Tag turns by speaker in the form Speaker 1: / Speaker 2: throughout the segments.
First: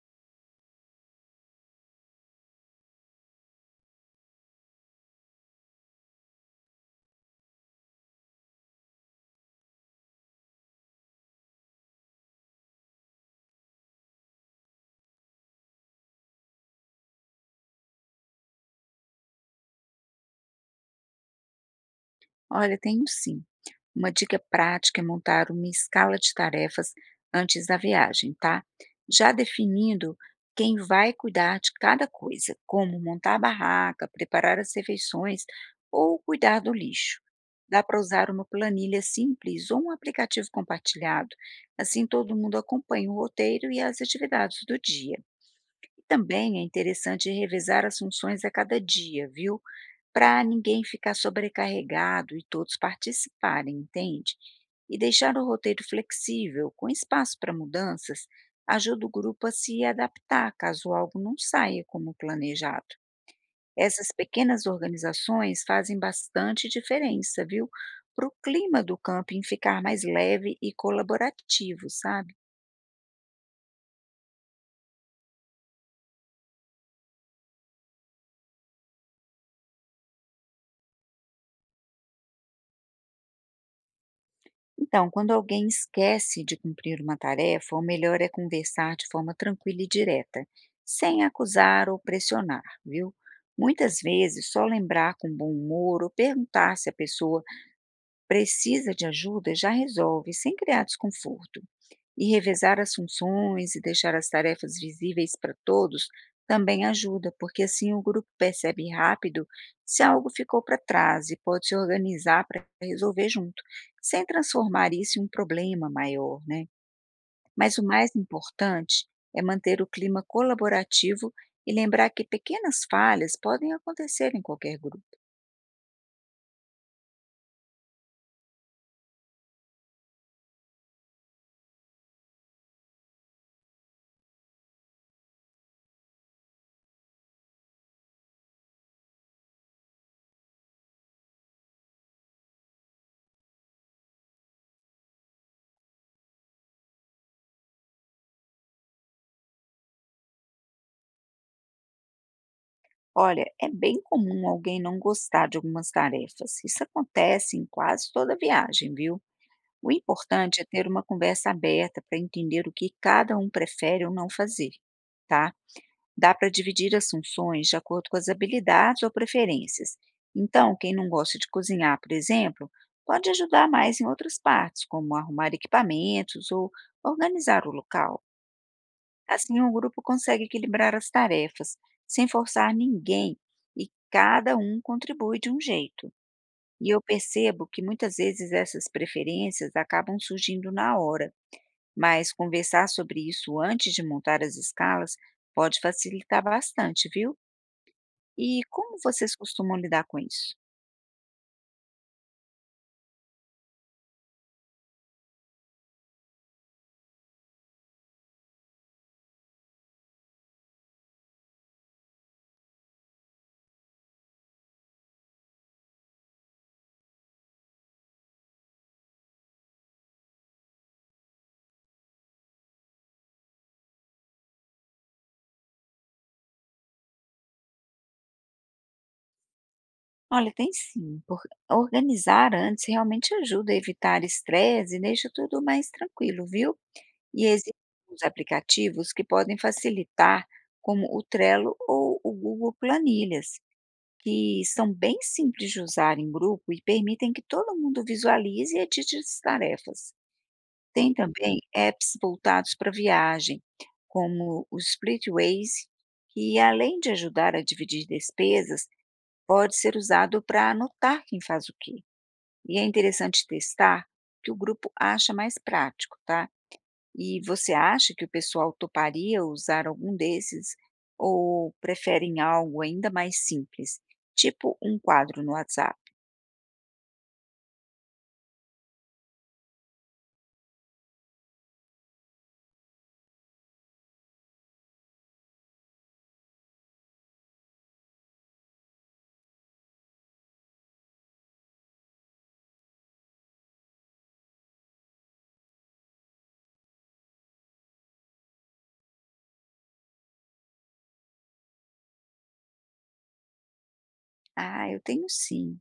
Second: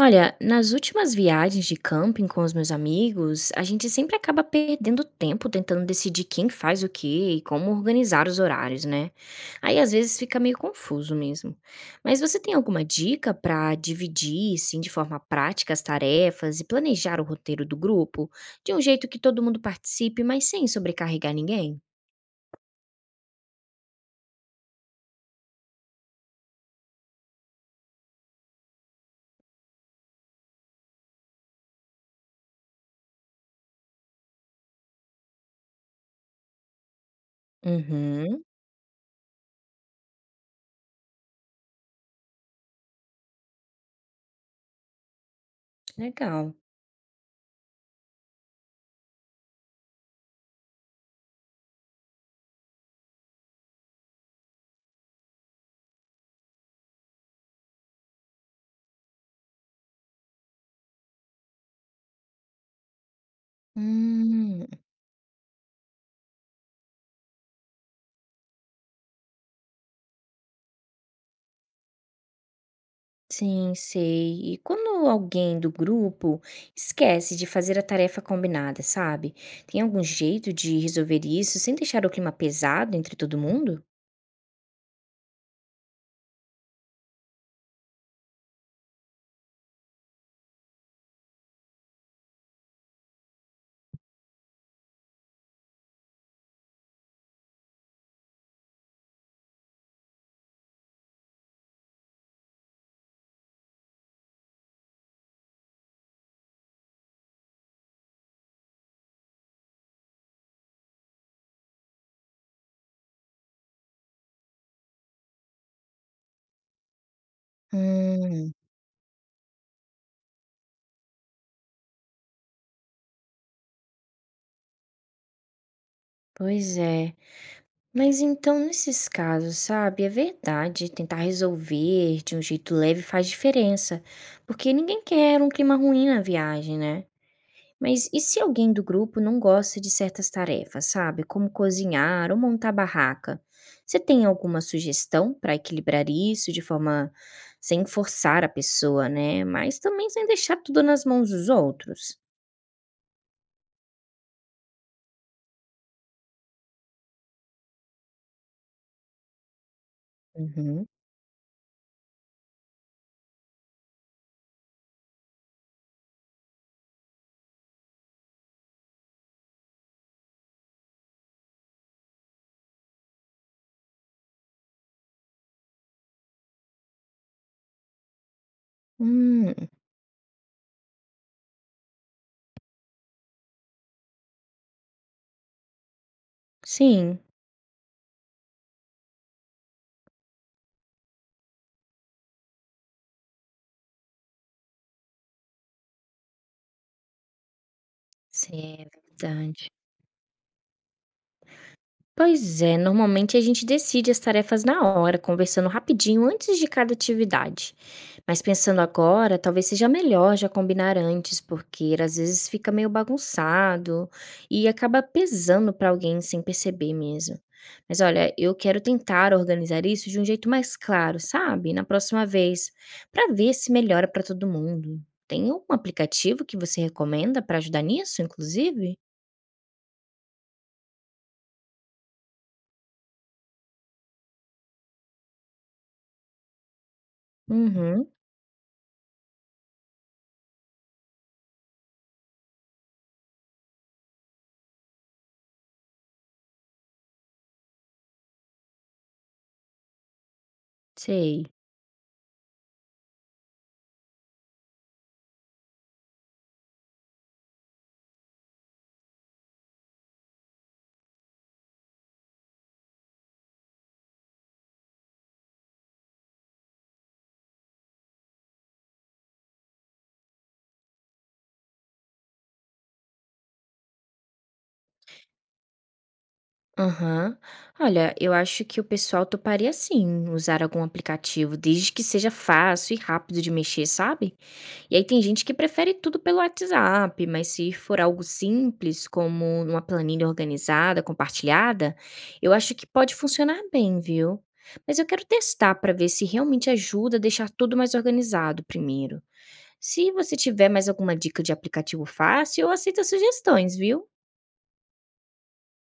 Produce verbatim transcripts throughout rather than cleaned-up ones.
Speaker 1: Olha, nas últimas viagens de camping com os meus amigos, a gente sempre acaba perdendo tempo tentando decidir quem faz o quê e como organizar os horários, né? Aí às vezes fica meio confuso mesmo. Mas você tem alguma dica para dividir, assim, de forma prática as tarefas e planejar o roteiro do grupo de um jeito que todo mundo participe, mas sem sobrecarregar ninguém?
Speaker 2: Olha, tenho sim. Uma dica prática é montar uma escala de tarefas antes da viagem, tá? Já definindo quem vai cuidar de cada coisa, como montar a barraca, preparar as refeições ou cuidar do lixo. Dá para usar
Speaker 1: Uhum,
Speaker 2: uma planilha simples ou um aplicativo compartilhado, assim todo mundo acompanha o roteiro e as atividades do dia. E
Speaker 1: legal.
Speaker 2: também é interessante revezar as funções a cada dia, viu? Para ninguém ficar sobrecarregado e todos participarem, entende? E deixar o roteiro flexível, com espaço para mudanças, ajuda o grupo a se adaptar caso algo não saia como planejado. Essas pequenas
Speaker 1: Hum.
Speaker 2: organizações fazem bastante diferença, viu? Para o clima do camping ficar mais leve e colaborativo, sabe?
Speaker 1: Sim, sei. E quando alguém do grupo esquece de fazer a tarefa combinada, sabe? Tem algum jeito de resolver isso sem deixar o clima pesado entre todo mundo?
Speaker 2: Então, quando alguém esquece de cumprir uma tarefa, o melhor é conversar de forma tranquila e direta, sem acusar ou pressionar, viu? Muitas vezes, só lembrar com bom humor ou perguntar se a pessoa precisa de ajuda já resolve, sem criar desconforto. E revezar as funções e deixar as tarefas visíveis para todos também ajuda, porque assim o grupo percebe rápido se algo ficou para trás e pode se organizar para resolver junto, sem transformar isso em um problema maior, né? Mas o mais
Speaker 1: Hum,
Speaker 2: importante é manter o clima colaborativo e lembrar que pequenas falhas podem acontecer em qualquer grupo.
Speaker 1: pois é. Mas então, nesses casos, sabe, é verdade, tentar resolver de um jeito leve faz diferença, porque ninguém quer um clima ruim na viagem, né? Mas e se alguém do grupo não gosta de certas tarefas, sabe? Como cozinhar ou montar barraca? Você tem alguma sugestão para equilibrar isso de forma sem forçar a pessoa, né? Mas também sem deixar tudo nas mãos dos outros.
Speaker 2: Olha, é bem comum alguém não gostar de algumas tarefas. Isso acontece em quase toda viagem, viu? O importante é
Speaker 1: Uhum.
Speaker 2: ter uma conversa aberta para entender o que cada um prefere ou não fazer, tá? Dá para dividir as funções de acordo com as habilidades ou preferências. Então, quem não gosta de cozinhar, por exemplo, pode ajudar mais em outras partes, como arrumar equipamentos ou organizar o local.
Speaker 1: Hum,
Speaker 2: Assim, o grupo consegue equilibrar as tarefas, sem forçar ninguém e cada um contribui de um jeito. E eu
Speaker 1: sim.
Speaker 2: percebo que muitas vezes essas preferências acabam surgindo na hora, mas conversar sobre isso antes de montar as escalas pode facilitar bastante, viu? E
Speaker 1: Sim, é
Speaker 2: como vocês
Speaker 1: verdade.
Speaker 2: costumam lidar com isso?
Speaker 1: Pois é, normalmente a gente decide as tarefas na hora, conversando rapidinho antes de cada atividade. Mas pensando agora, talvez seja melhor já combinar antes, porque às vezes fica meio bagunçado e acaba pesando para alguém sem perceber mesmo. Mas olha, eu quero tentar organizar isso de um jeito mais claro, sabe? Na próxima vez, para ver se melhora para todo mundo. Tem algum aplicativo que você recomenda para ajudar nisso, inclusive?
Speaker 2: Olha, tem sim. por- Organizar antes realmente ajuda a evitar estresse e deixa tudo mais tranquilo, viu? E existem
Speaker 1: Uhum,
Speaker 2: os aplicativos que podem facilitar, como o Trello ou o Google Planilhas, que são bem simples de usar em grupo e permitem que todo mundo visualize e edite as tarefas. Tem
Speaker 1: sei.
Speaker 2: também apps voltados para viagem, como o Splitways, que além de ajudar a dividir despesas, pode ser usado para anotar quem faz o quê. E é interessante testar o que o grupo acha mais prático, tá? E você acha que o pessoal toparia usar algum desses ou preferem algo ainda mais simples, tipo um quadro no WhatsApp?
Speaker 1: Aham. Olha, eu acho que o pessoal toparia sim usar algum aplicativo, desde que seja fácil e rápido de mexer, sabe? E aí tem gente que prefere tudo pelo WhatsApp, mas se for algo simples, como uma planilha organizada, compartilhada, eu acho que pode funcionar bem, viu? Mas eu quero testar para ver se realmente ajuda a deixar tudo mais organizado primeiro. Se você tiver mais alguma dica de aplicativo fácil, eu aceito as sugestões, viu?
Speaker 2: Ah, eu tenho sim.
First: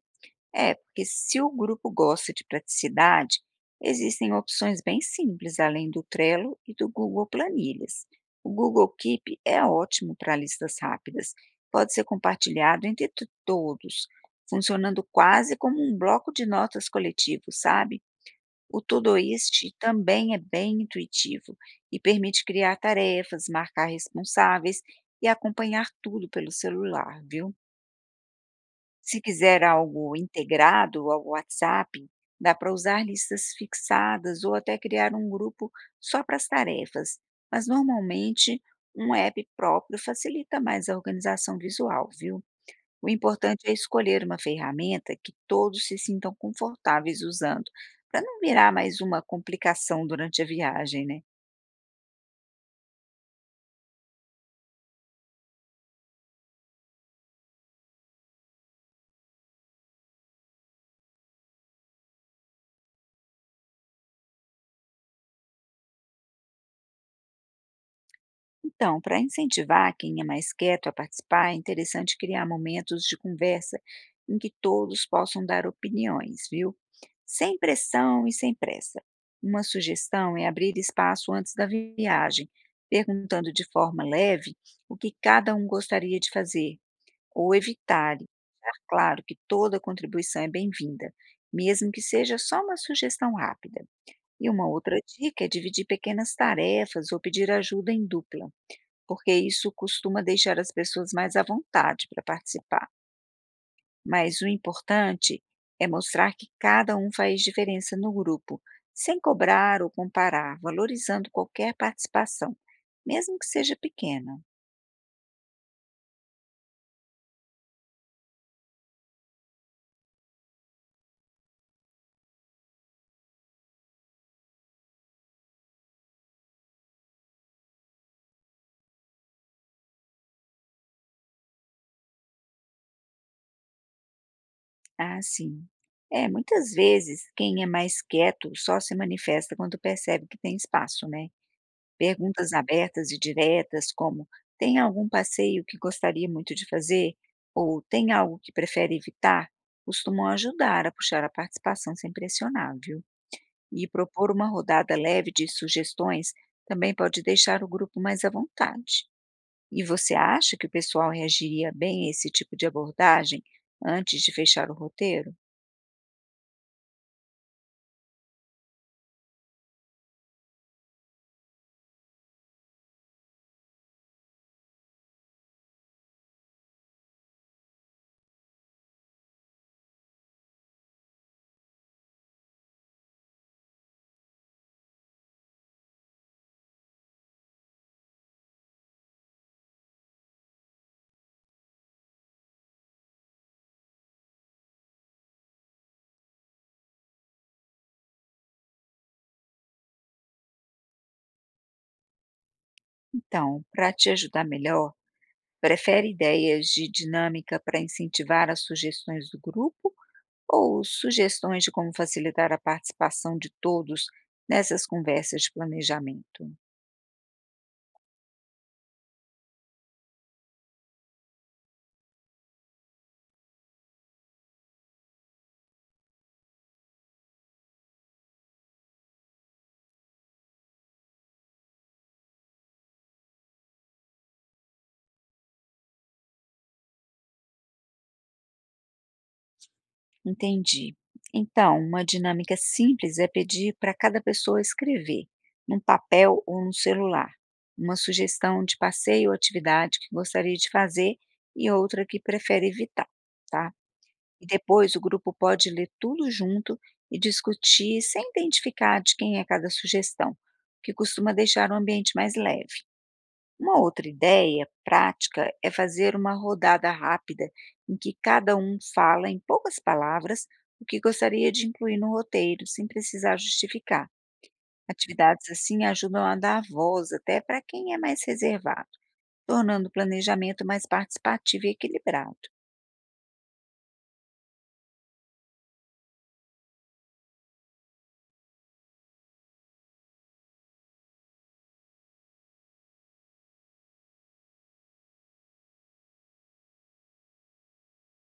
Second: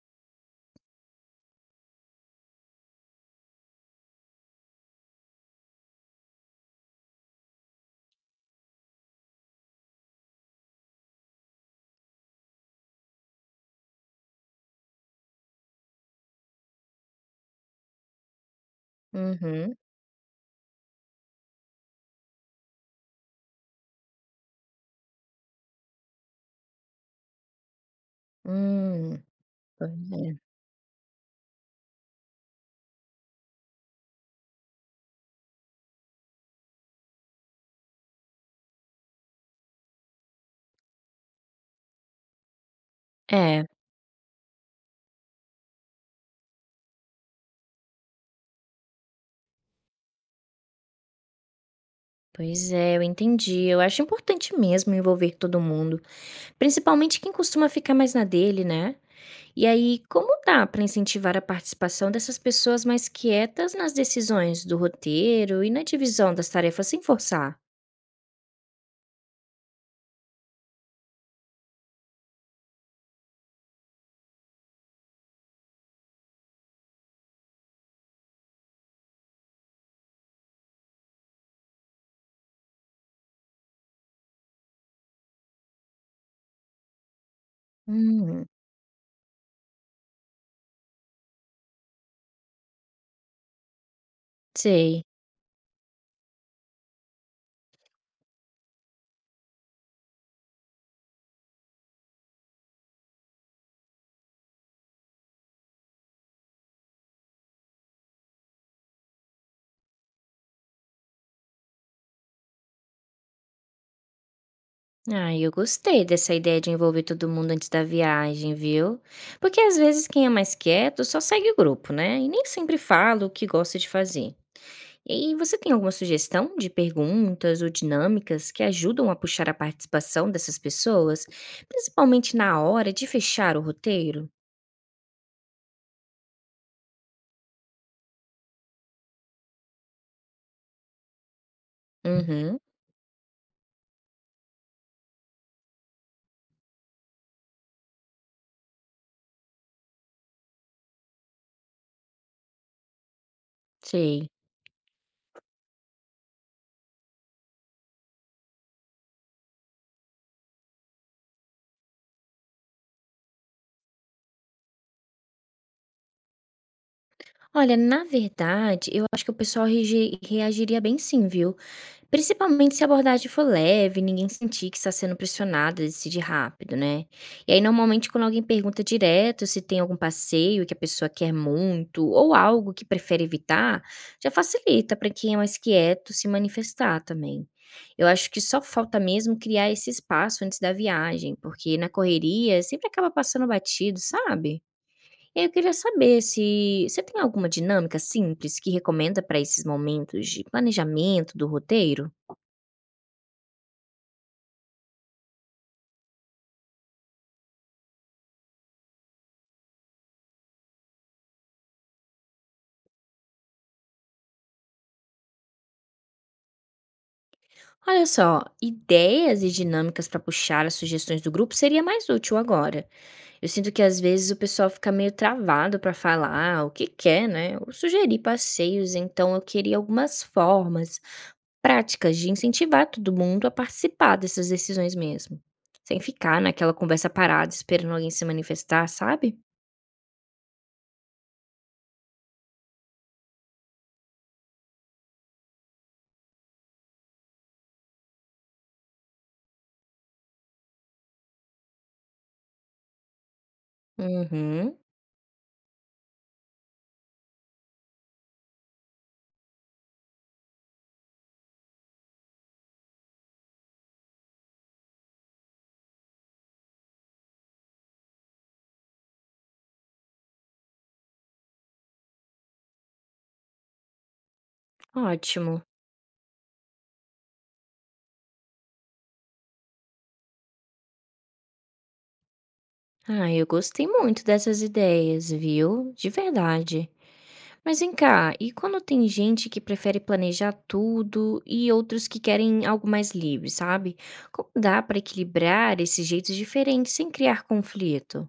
Speaker 2: É, porque se o grupo gosta de praticidade, existem opções bem simples além do Trello e do Google Planilhas. O Google Keep é ótimo para listas rápidas, pode ser compartilhado entre to- todos, funcionando quase como um bloco de notas coletivo, sabe? O Todoist
Speaker 1: Uhum.
Speaker 2: também é bem intuitivo e permite criar tarefas, marcar responsáveis e acompanhar tudo pelo celular, viu? Se
Speaker 1: Hum,
Speaker 2: quiser
Speaker 1: pois
Speaker 2: algo
Speaker 1: é.
Speaker 2: integrado ao WhatsApp, dá para usar listas fixadas ou até criar um grupo só para as tarefas, mas normalmente um app próprio facilita mais a organização visual, viu? O
Speaker 1: É.
Speaker 2: importante é escolher uma ferramenta que todos se sintam confortáveis usando, para não virar mais uma complicação durante a viagem, né?
Speaker 1: Pois é, eu entendi. Eu acho importante mesmo envolver todo mundo, principalmente quem costuma ficar mais na dele, né? E aí, como dá para incentivar a participação dessas pessoas mais quietas nas decisões do roteiro e na divisão das tarefas sem forçar?
Speaker 2: Então, para incentivar quem é mais quieto a participar, é interessante criar momentos de conversa em que todos possam dar opiniões, viu? Sem pressão e sem pressa. Uma sugestão é abrir espaço antes da viagem, perguntando de forma leve o que cada um gostaria de fazer ou evitar. E
Speaker 1: Hum,
Speaker 2: deixar claro que toda contribuição é bem-vinda, mesmo que seja só uma sugestão rápida. E uma outra
Speaker 1: sei.
Speaker 2: dica é dividir pequenas tarefas ou pedir ajuda em dupla, porque isso costuma deixar as pessoas mais à vontade para participar. Mas o importante é mostrar que cada um faz diferença no grupo, sem cobrar ou comparar, valorizando qualquer participação, mesmo que seja pequena.
Speaker 1: Ah, eu gostei dessa ideia de envolver todo mundo antes da viagem, viu? Porque às vezes quem é mais quieto só segue o grupo, né? E nem sempre fala o que gosta de fazer. E aí, você tem alguma sugestão de perguntas ou dinâmicas que ajudam a puxar a participação dessas pessoas, principalmente na hora de fechar o roteiro?
Speaker 2: Ah, sim. É, muitas vezes quem é mais quieto só se manifesta quando percebe que tem espaço, né? Perguntas
Speaker 1: Uhum,
Speaker 2: abertas e diretas, como: "Tem algum passeio que gostaria muito de fazer?" ou "Tem algo que prefere evitar?", costumam ajudar a puxar a participação sem pressionar, viu. E
Speaker 1: sei.
Speaker 2: propor uma rodada leve de sugestões também pode deixar o grupo mais à vontade. E você acha que o pessoal reagiria bem a esse tipo de abordagem antes de fechar o roteiro?
Speaker 1: Olha, na verdade, eu acho que o pessoal rege- reagiria bem sim, viu? Principalmente se a abordagem for leve, ninguém sentir que está sendo pressionado a decidir rápido, né? E aí, normalmente, quando alguém pergunta direto se tem algum passeio que a pessoa quer muito ou algo que prefere evitar, já facilita para quem é mais quieto se manifestar também. Eu acho que só falta mesmo criar esse espaço antes da viagem, porque na correria sempre acaba passando batido, sabe? E aí eu queria saber se você tem alguma dinâmica simples que recomenda para esses momentos de planejamento do roteiro?
Speaker 2: Então, para te ajudar melhor, prefere ideias de dinâmica para incentivar as sugestões do grupo ou sugestões de como facilitar a participação de todos nessas conversas de planejamento?
Speaker 1: Olha só, ideias e dinâmicas para puxar as sugestões do grupo seria mais útil agora. Eu sinto que às vezes o pessoal fica meio travado para falar o que quer, né? Ou sugerir passeios, então eu queria algumas formas práticas de incentivar todo mundo a participar dessas decisões mesmo, sem ficar naquela conversa parada esperando alguém se manifestar, sabe?
Speaker 2: Entendi. Então, uma dinâmica simples é pedir para cada pessoa escrever, num papel ou no celular, uma sugestão de passeio ou atividade que gostaria de fazer e outra que prefere evitar, tá? E
Speaker 1: Uhum,
Speaker 2: depois o grupo pode ler tudo junto e discutir sem identificar de quem é cada sugestão, o que costuma deixar o ambiente mais leve. Uma outra ideia prática é fazer uma rodada rápida em que cada um fala em poucas palavras o que gostaria de incluir no roteiro, sem precisar justificar. Atividades
Speaker 1: ótimo.
Speaker 2: assim ajudam a dar voz até para quem é mais reservado, tornando o planejamento mais participativo e equilibrado.
Speaker 1: Ah, eu gostei muito dessas ideias, viu? De verdade. Mas vem cá, e quando tem gente que prefere planejar tudo e outros que querem algo mais livre, sabe? Como dá para equilibrar esses jeitos diferentes sem criar conflito?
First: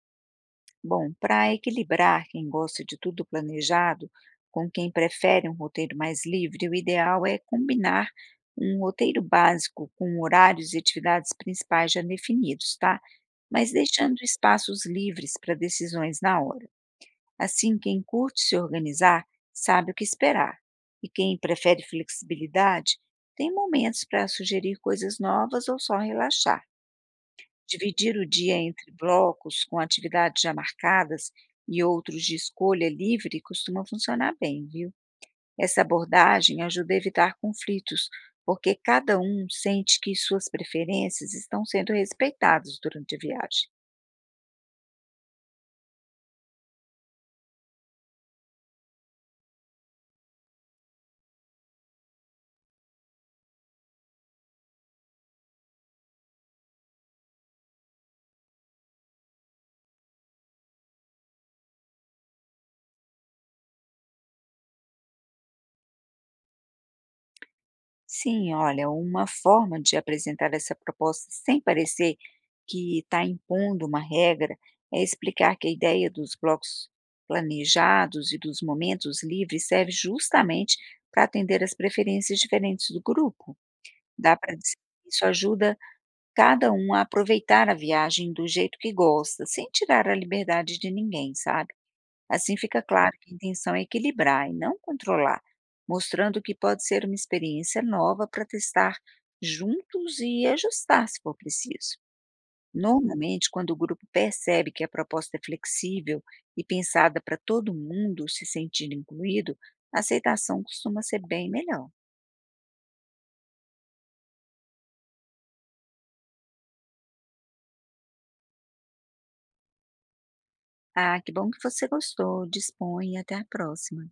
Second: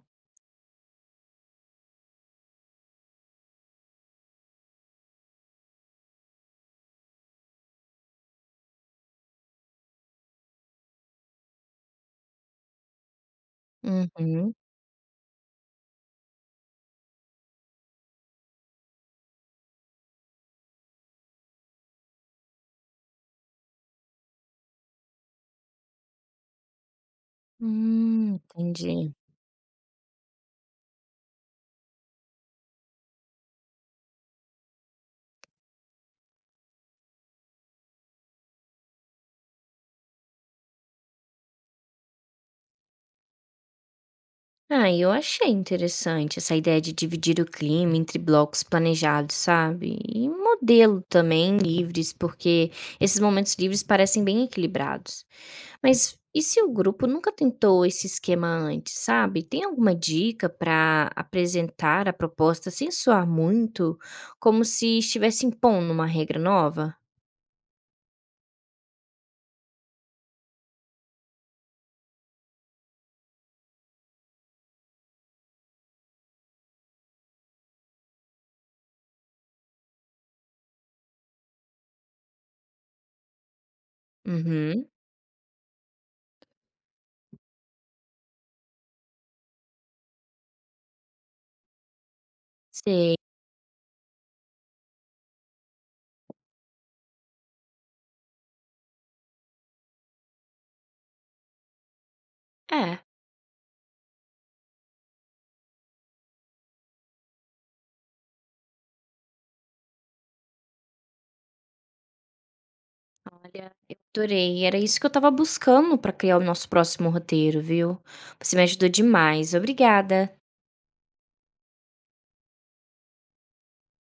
Speaker 2: Bom, para equilibrar quem gosta de tudo planejado com quem prefere um roteiro mais livre, o ideal é combinar um roteiro básico com horários e atividades principais já definidos, tá? Mas deixando
Speaker 1: Uhum.
Speaker 2: espaços livres para decisões na hora. Assim, quem curte se organizar sabe o que esperar. E quem prefere flexibilidade tem momentos para sugerir coisas novas ou só relaxar. Dividir o
Speaker 1: Hum,
Speaker 2: dia entre
Speaker 1: entendi.
Speaker 2: blocos com atividades já marcadas e outros de escolha livre costuma funcionar bem, viu? Essa abordagem ajuda a evitar conflitos, porque cada um sente que suas preferências estão sendo respeitadas durante a viagem.
Speaker 1: Ah, eu achei interessante essa ideia de dividir o clima entre blocos planejados, sabe? E modelo também livres, porque esses momentos livres parecem bem equilibrados. Mas e se o grupo nunca tentou esse esquema antes, sabe? Tem alguma dica para apresentar a proposta sem soar muito, como se estivesse impondo uma regra nova?
Speaker 2: Sim, olha, uma forma de apresentar essa proposta sem parecer que está impondo uma regra é explicar que a ideia dos blocos planejados e dos momentos livres serve justamente para atender às preferências diferentes do grupo. Dá para dizer
Speaker 1: Uhum,
Speaker 2: que isso ajuda cada um a aproveitar a viagem do jeito que gosta, sem tirar a liberdade de ninguém, sabe? Assim fica
Speaker 1: sei.
Speaker 2: claro que a intenção é equilibrar e não controlar, mostrando que pode ser uma experiência nova para testar juntos e ajustar se for preciso.
Speaker 1: É,
Speaker 2: Normalmente, quando o grupo percebe que a proposta é flexível e pensada para todo mundo se sentir incluído, a aceitação costuma ser bem melhor.
Speaker 1: olha, eu adorei. Era isso que eu estava buscando para criar o nosso próximo roteiro, viu? Você me ajudou demais. Obrigada.
Speaker 2: Ah, que bom que você gostou. Disponha. Até a próxima.